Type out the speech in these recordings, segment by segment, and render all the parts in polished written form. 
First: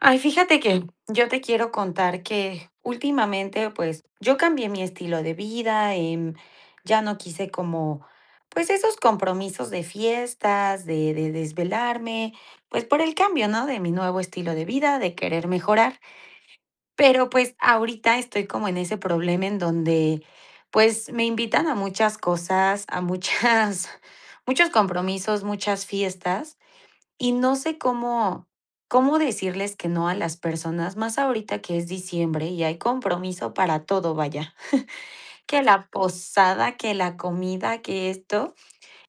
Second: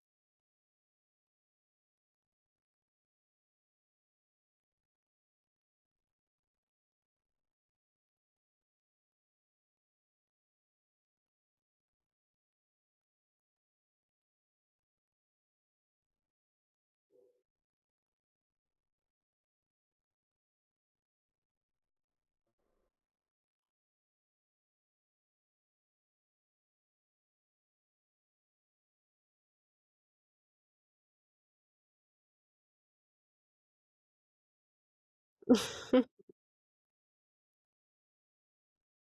Ay, fíjate que yo te quiero contar que últimamente, pues, yo cambié mi estilo de vida, ya no quise como, pues, esos compromisos de fiestas, de desvelarme, pues por el cambio, ¿no? De mi nuevo estilo de vida, de querer mejorar. Pero pues ahorita estoy como en ese problema en donde, pues, me invitan a muchas cosas, a muchas, muchos compromisos, muchas fiestas. Y no sé cómo decirles que no a las personas, más ahorita que es diciembre y hay compromiso para todo, vaya, que la posada, que la comida, que esto,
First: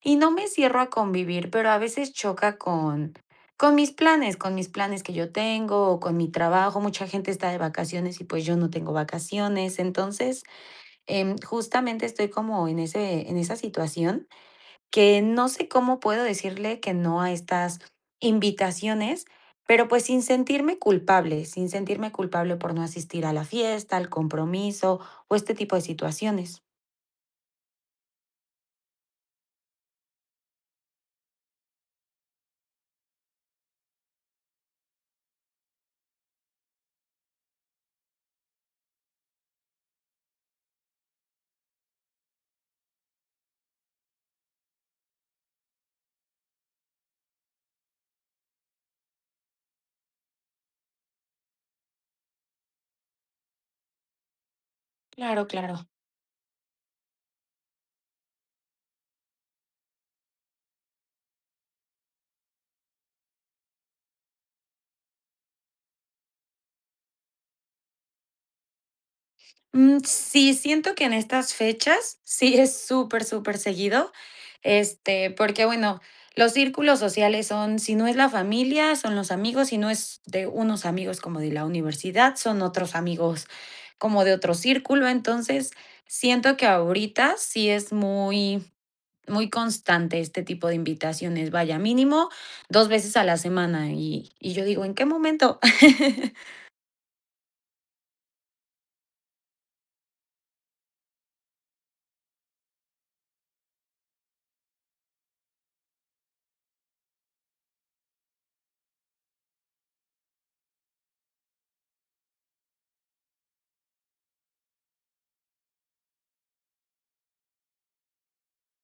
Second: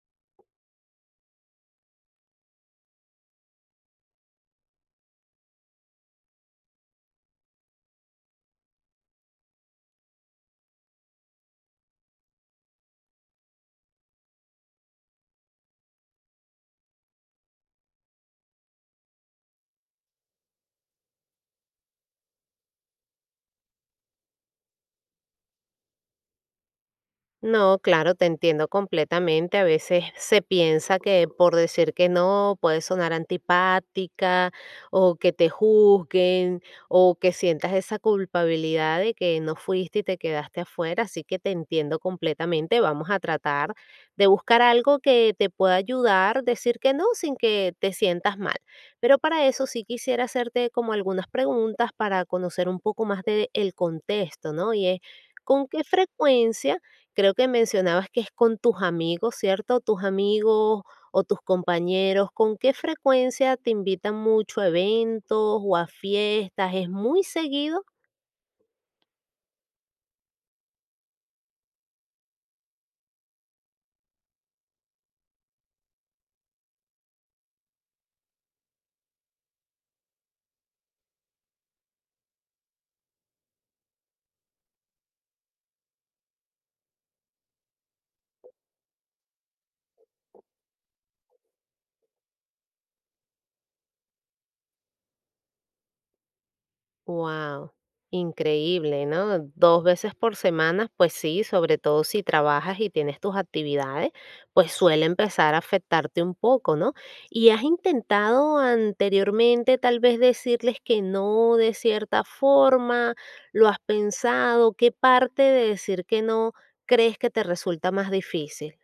y no me cierro a convivir, pero a veces choca con mis planes, con mis planes que yo tengo o con mi trabajo. Mucha gente está de vacaciones y, pues, yo no tengo vacaciones. Entonces, justamente estoy como en esa situación que no sé cómo puedo decirle que no a estas invitaciones, pero pues sin sentirme culpable, sin sentirme culpable por no asistir a la fiesta, al compromiso o este tipo de situaciones. No, claro, te entiendo completamente. A veces se piensa que por decir que no puede sonar antipática o que te juzguen o que sientas esa culpabilidad de que no fuiste y te quedaste afuera. Así que te entiendo completamente. Vamos a tratar de buscar algo que te pueda ayudar, decir que no sin que te sientas mal. Pero para eso sí quisiera hacerte como algunas preguntas para conocer un poco más del contexto, ¿no? Y es, Claro, ¿con qué claro. frecuencia? Creo que mencionabas que es con tus amigos, ¿cierto? Tus amigos o tus compañeros, ¿con qué frecuencia te invitan mucho a eventos o a fiestas? ¿Es muy seguido? Mm, sí, siento que en estas fechas sí es súper, súper seguido, este, porque, bueno, los círculos sociales son, si no es la familia, son los amigos, si no es de unos amigos como de la universidad, son otros amigos como de otro círculo. Entonces, siento que ahorita sí es muy, muy constante este tipo de invitaciones. Vaya, mínimo 2 veces a la semana. Y yo digo, ¿en qué momento? Wow, increíble, ¿no? 2 veces por semana, pues sí, sobre todo si trabajas y tienes tus actividades, pues suele empezar a afectarte un poco, ¿no? ¿Y has intentado anteriormente tal vez decirles que no de cierta forma? ¿Lo has pensado? ¿Qué parte de decir que no crees que te resulta más difícil?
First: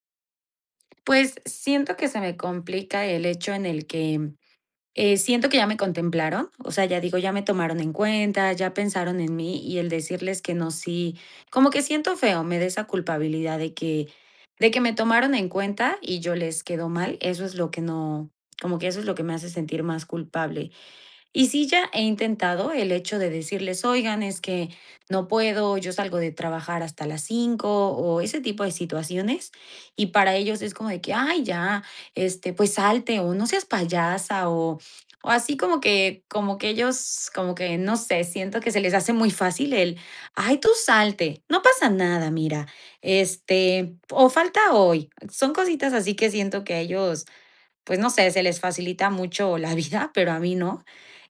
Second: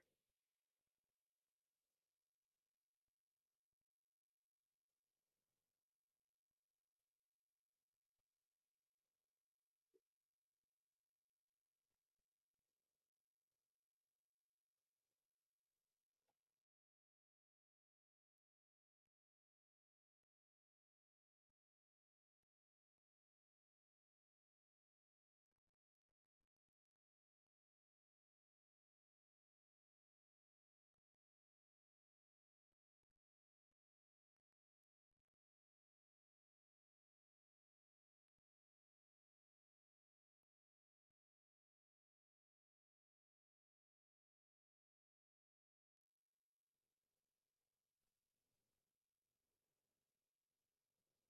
Pues, siento que se me complica el hecho en el que siento que ya me contemplaron, o sea, ya digo, ya me tomaron en cuenta, ya pensaron en mí y el decirles que no, sí, como que siento feo, me da esa culpabilidad de que me tomaron en cuenta y yo les quedo mal, eso es lo que no, como que eso es lo que me hace sentir más culpable. Y sí, ya he intentado el hecho de decirles, oigan, es que no puedo, yo salgo de trabajar hasta las 5 o ese tipo de situaciones. Y para ellos es como de que, ay, ya, este, pues salte o no seas payasa o así como que ellos, como que, no sé, siento que se les hace muy fácil el, ay, tú salte, no pasa nada, mira, este, o falta hoy. Son cositas así que siento que a ellos pues no sé, se les facilita mucho la vida, pero a mí no.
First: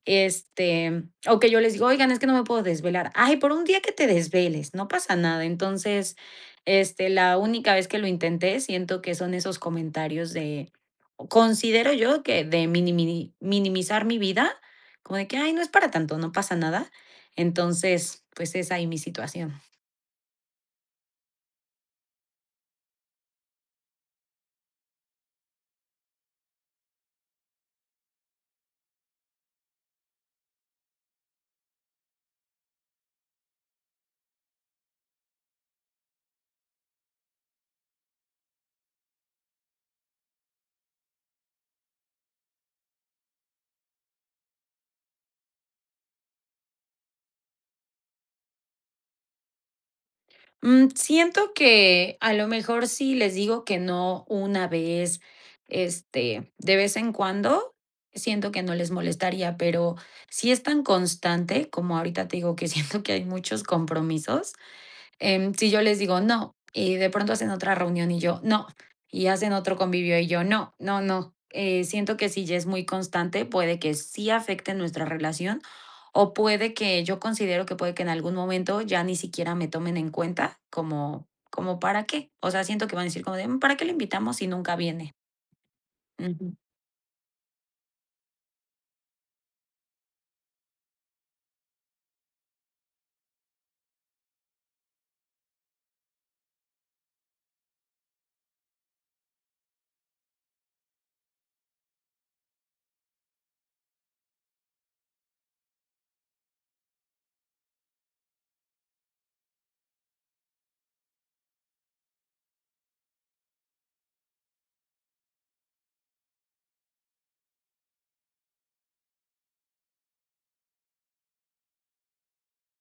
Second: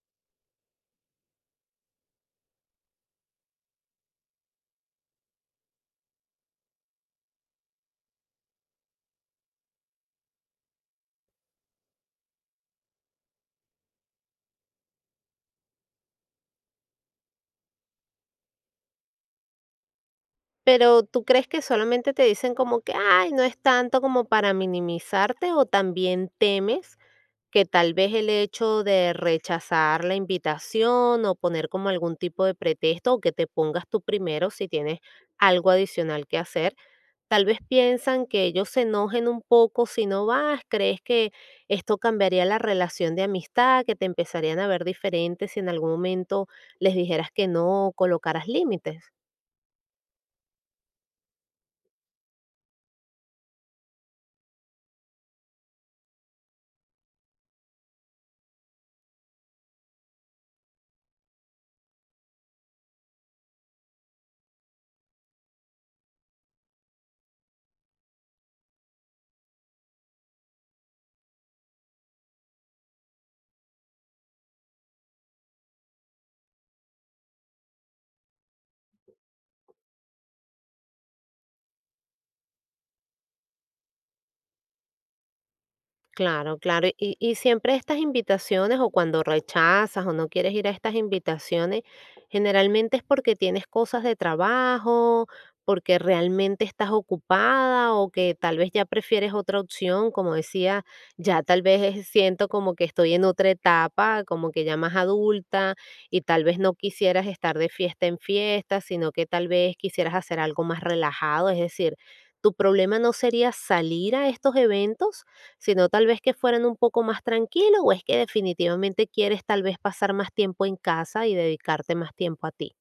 Este, o que yo les digo, oigan, es que no me puedo desvelar. Ay, por un día que te desveles, no pasa nada. Entonces, este, la única vez que lo intenté, siento que son esos comentarios de, o considero yo que de minimizar mi vida, como de que, ay, no es para tanto, no pasa nada. Entonces, pues es ahí mi situación. Pero tú crees que solamente te dicen como que, ay, no es tanto como para minimizarte o también temes que tal vez el hecho de rechazar la invitación o poner como algún tipo de pretexto o que te pongas tú primero si tienes algo adicional que hacer, tal vez piensan que ellos se enojen un poco si no vas, crees que esto cambiaría la relación de amistad, que te empezarían a ver diferente si en algún momento les dijeras que no o colocaras límites. Mm, siento que a lo mejor si les digo que no una vez, este, de vez en cuando, siento que no les molestaría, pero si es tan constante, como ahorita te digo que siento que hay muchos compromisos, si yo les digo: "No", y de pronto hacen otra reunión y yo: "No", y hacen otro convivio y yo: "No, no, no". Siento que si ya es muy constante, puede que sí afecte nuestra relación, o puede que yo considero que puede que en algún momento ya ni siquiera me tomen en cuenta como, ¿para qué? O sea, siento que van a decir como de: "Mm, ¿para qué le invitamos si nunca viene?". Ujú. Claro, claro. Y siempre estas invitaciones o cuando rechazas o no quieres ir a estas invitaciones, generalmente es porque tienes cosas de trabajo, porque realmente estás ocupada o que tal vez ya prefieres otra opción, como decía, ya tal vez siento como que estoy en otra etapa, como que ya más adulta y tal vez no quisieras estar de fiesta en fiesta, sino que tal vez quisieras hacer algo más relajado, es decir, ¿tu problema no sería salir a estos eventos? Sino tal vez que fueran un poco más tranquilos o es que definitivamente quieres tal vez pasar más tiempo en casa y dedicarte más tiempo a ti.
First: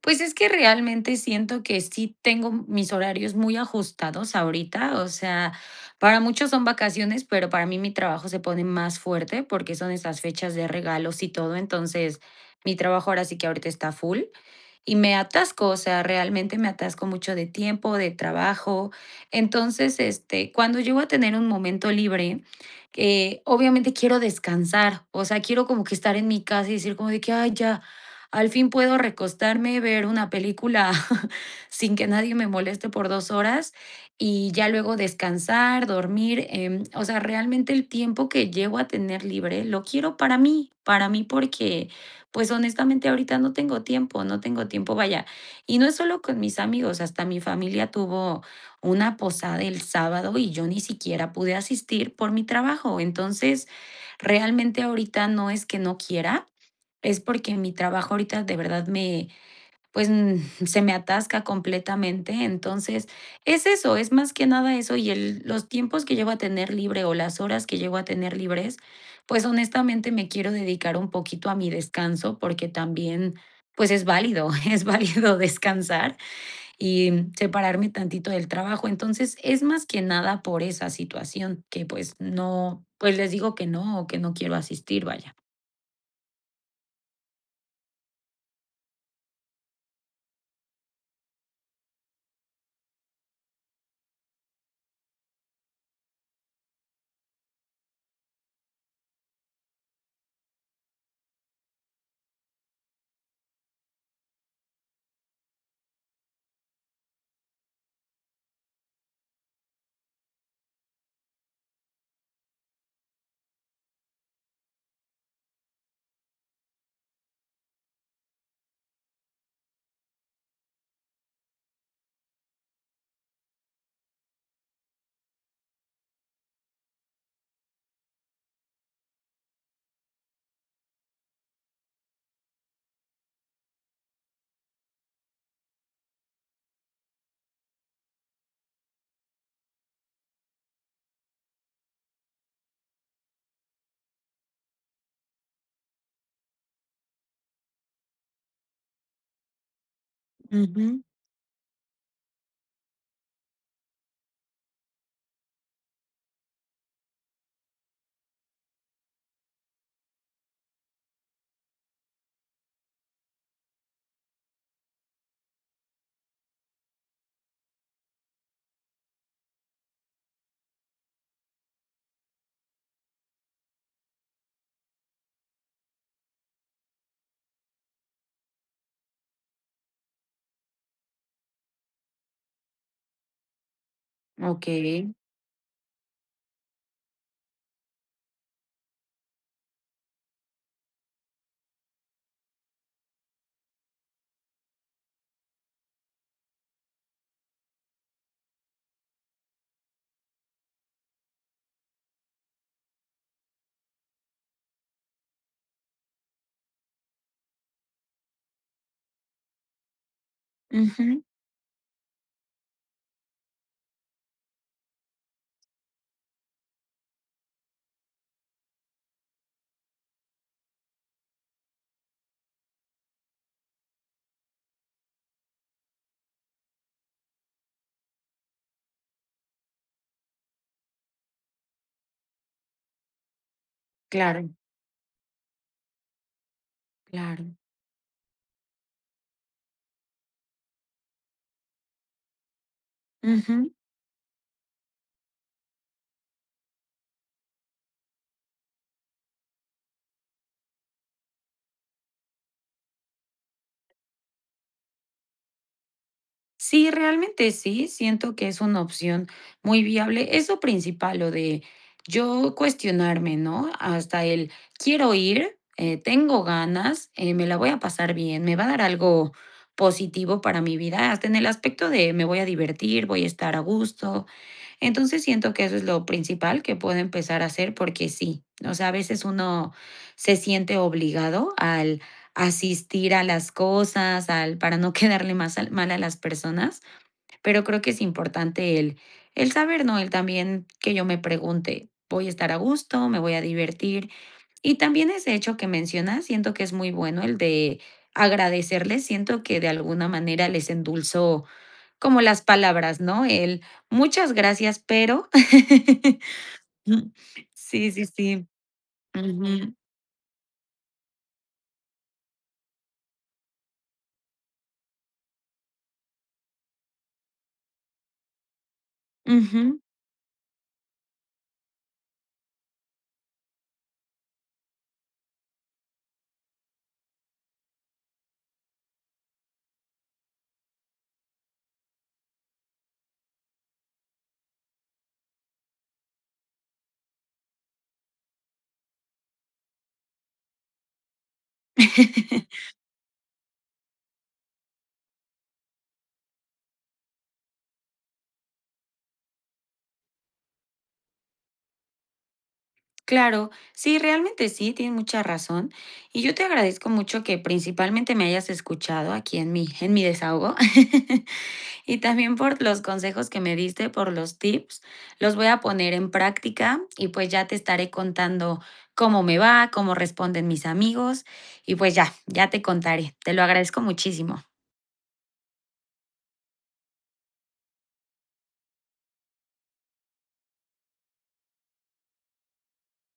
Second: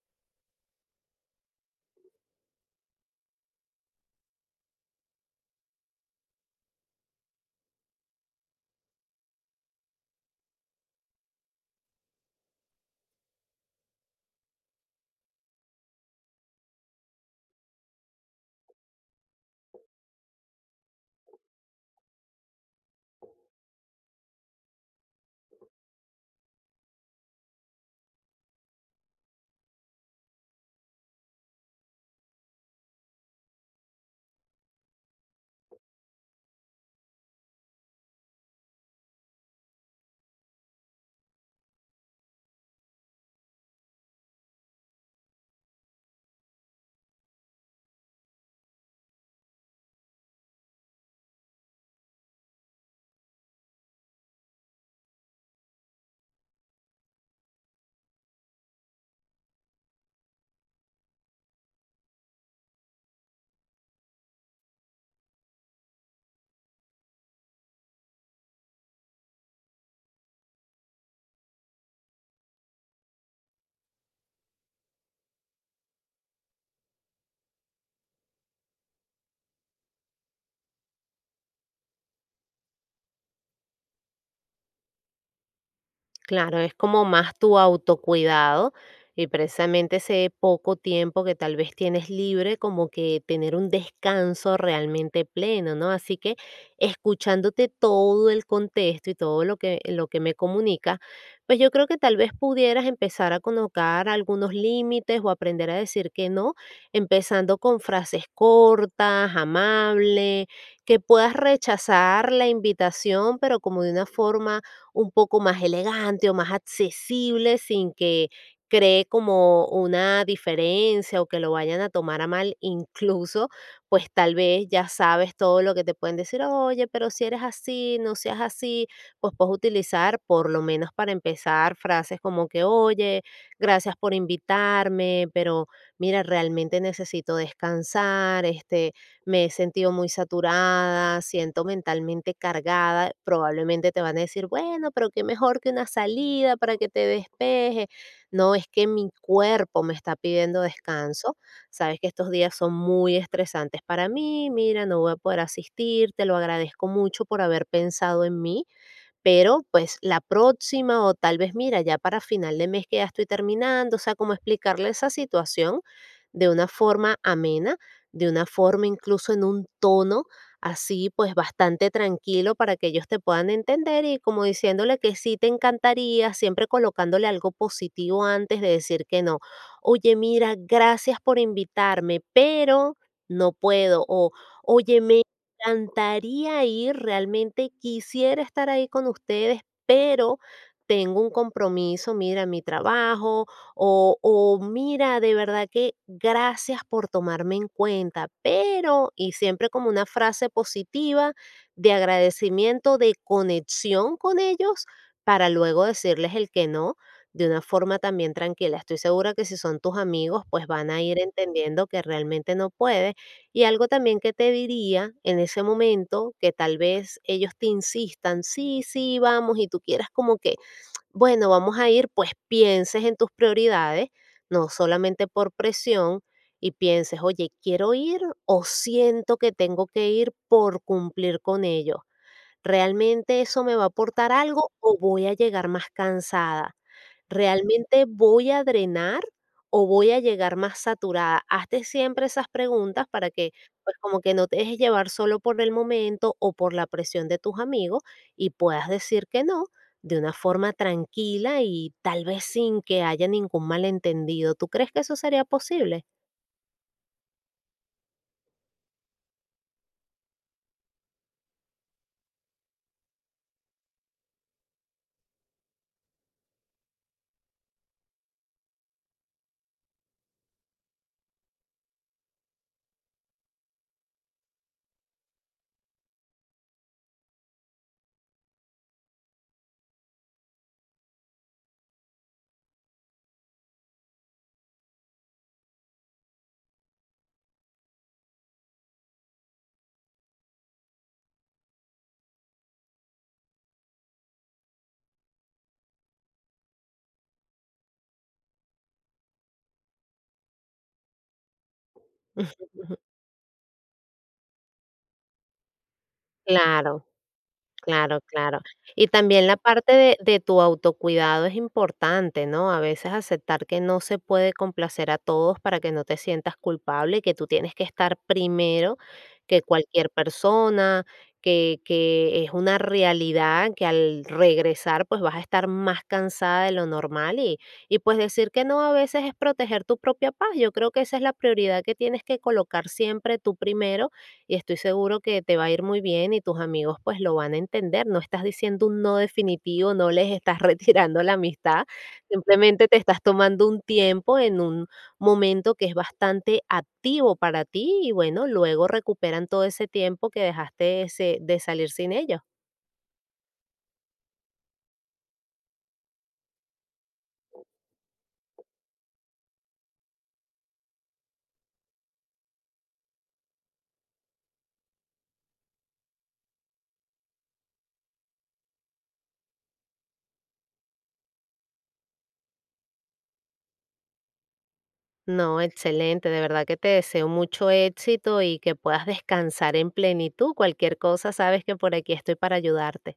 Pues es que realmente siento que sí tengo mis horarios muy ajustados ahorita, o sea, para muchos son vacaciones, pero para mí mi trabajo se pone más fuerte porque son esas fechas de regalos y todo, entonces mi trabajo ahora sí que ahorita está full y me atasco, o sea, realmente me atasco mucho de tiempo, de trabajo. Entonces, este, cuando llego a tener un momento libre, obviamente quiero descansar, o sea, quiero como que estar en mi casa y decir como de que, ay, ya, al fin puedo recostarme, ver una película sin que nadie me moleste por 2 horas y ya luego descansar, dormir. O sea, realmente el tiempo que llego a tener libre lo quiero para mí porque pues honestamente ahorita no tengo tiempo, no tengo tiempo, vaya. Y no es solo con mis amigos, hasta mi familia tuvo una posada el sábado y yo ni siquiera pude asistir por mi trabajo. Entonces, realmente ahorita no es que no quiera, es porque mi trabajo ahorita de verdad me, pues, se me atasca completamente. Entonces, es eso, es más que nada eso, y el los tiempos que llevo a tener libre, o las horas que llevo a tener libres, pues, honestamente, me quiero dedicar un poquito a mi descanso, porque también, pues, es válido, es válido descansar y, separarme tantito del trabajo. Entonces, es más que nada por esa situación que, pues, no, pues, les digo que no, o que no quiero asistir, vaya. Claro, es como más tu autocuidado y precisamente ese poco tiempo que tal vez tienes libre, como que tener un descanso realmente pleno, ¿no? Así que escuchándote todo el contexto y todo lo que me comunica, pues yo creo que tal vez pudieras empezar a colocar algunos límites o aprender a decir que no, empezando con frases cortas, amables, que puedas rechazar la invitación, pero como de una forma un poco más elegante o más accesible sin que cree como una diferencia o que lo vayan a tomar a mal, incluso, pues tal vez ya sabes todo lo que te pueden decir, oye, pero si eres así, no seas así, pues puedes utilizar, por lo menos para empezar, frases como que, oye, gracias por invitarme, pero mira, realmente necesito descansar, este, me he sentido muy saturada, siento mentalmente cargada, probablemente te van a decir, bueno, pero qué mejor que una salida para que te despeje. No, es que mi cuerpo me está pidiendo Ujú. descanso. Sabes que estos días son muy estresantes para mí, mira, no voy a poder asistir, te lo agradezco mucho por haber pensado en mí, pero pues la próxima o tal vez mira, ya para final de mes que ya estoy terminando, o sea, como explicarle esa situación de una forma amena, de una forma incluso en un tono así pues bastante tranquilo para que ellos te puedan entender y como diciéndole que sí te encantaría, siempre colocándole algo positivo antes de decir que no. Oye, mira, gracias por invitarme, pero no puedo. O Okey. oye, encantaría ir, realmente quisiera estar ahí con ustedes, pero tengo un compromiso, mira, mi trabajo, o mira, de verdad que gracias por tomarme en cuenta, pero, y siempre como una frase positiva de agradecimiento, de conexión con ellos, para luego decirles el que no. De una forma también tranquila. Estoy segura que si son tus amigos, pues van a ir Ujú. entendiendo que realmente no puedes. Y algo también que te diría en ese momento, que tal vez ellos te insistan, sí, sí, vamos, y tú quieras como que, bueno, vamos a ir, pues pienses en tus prioridades, no solamente por presión, y pienses, oye, quiero ir o siento que tengo que ir por cumplir con ellos. ¿Realmente eso me va a aportar Claro, algo o voy a llegar más cansada? claro. ¿Realmente voy a drenar o voy a llegar más saturada? Hazte siempre esas preguntas para que, Ujú. pues como que no te dejes llevar solo por el momento o por la presión de tus amigos y puedas decir que no de una forma tranquila y tal vez sin que haya ningún malentendido. ¿Tú crees que eso sería posible? Sí, realmente sí, siento que es una opción muy viable. Eso principal, lo de yo cuestionarme, ¿no? Hasta el quiero ir, tengo ganas, me la voy a pasar bien, me va a dar algo positivo para mi vida, hasta en el aspecto de me voy a divertir, voy a estar a gusto, entonces siento que eso es lo principal que puedo empezar a hacer porque sí, o sea, a veces uno se siente obligado al asistir a las cosas, al para no quedarle más mal a las personas, pero creo que es importante el saber, ¿no? El también que yo me pregunte, voy a estar a gusto, me voy a divertir. Y también ese hecho que mencionas, siento que es muy bueno el de agradecerles, siento que de alguna manera les endulzó como las palabras, ¿no? El muchas gracias, pero Claro. Ujú. Sí, sí, Claro, sí. claro. Y también la Ujú, parte de tu autocuidado es importante, ¿no? A veces aceptar que no se puede complacer a todos para que no te sientas culpable y que tú tienes que estar primero que ujú. cualquier persona, que es una realidad que al regresar, pues, vas a estar más cansada de lo normal y, pues, decir que no a veces es proteger tu propia paz. Yo creo que esa es la prioridad que tienes que colocar siempre tú primero y estoy seguro que te va a ir muy bien y tus amigos pues lo van a entender. No estás diciendo un no definitivo, no les estás retirando la amistad, simplemente te estás tomando un tiempo en un momento que es bastante activo para ti y bueno, luego recuperan todo ese tiempo que dejaste de salir sin ellos. Claro, sí, realmente sí, tienes mucha razón. Y yo te agradezco mucho que principalmente me hayas escuchado aquí en mi desahogo, y también por los consejos que me diste, por los tips. Los voy a poner en práctica y, pues, ya te estaré contando cómo me va, cómo responden mis amigos y, pues, ya, ya te contaré. Te lo agradezco muchísimo. No, excelente, de verdad que te deseo mucho éxito y que puedas descansar en plenitud. Cualquier cosa, sabes que por aquí estoy para ayudarte.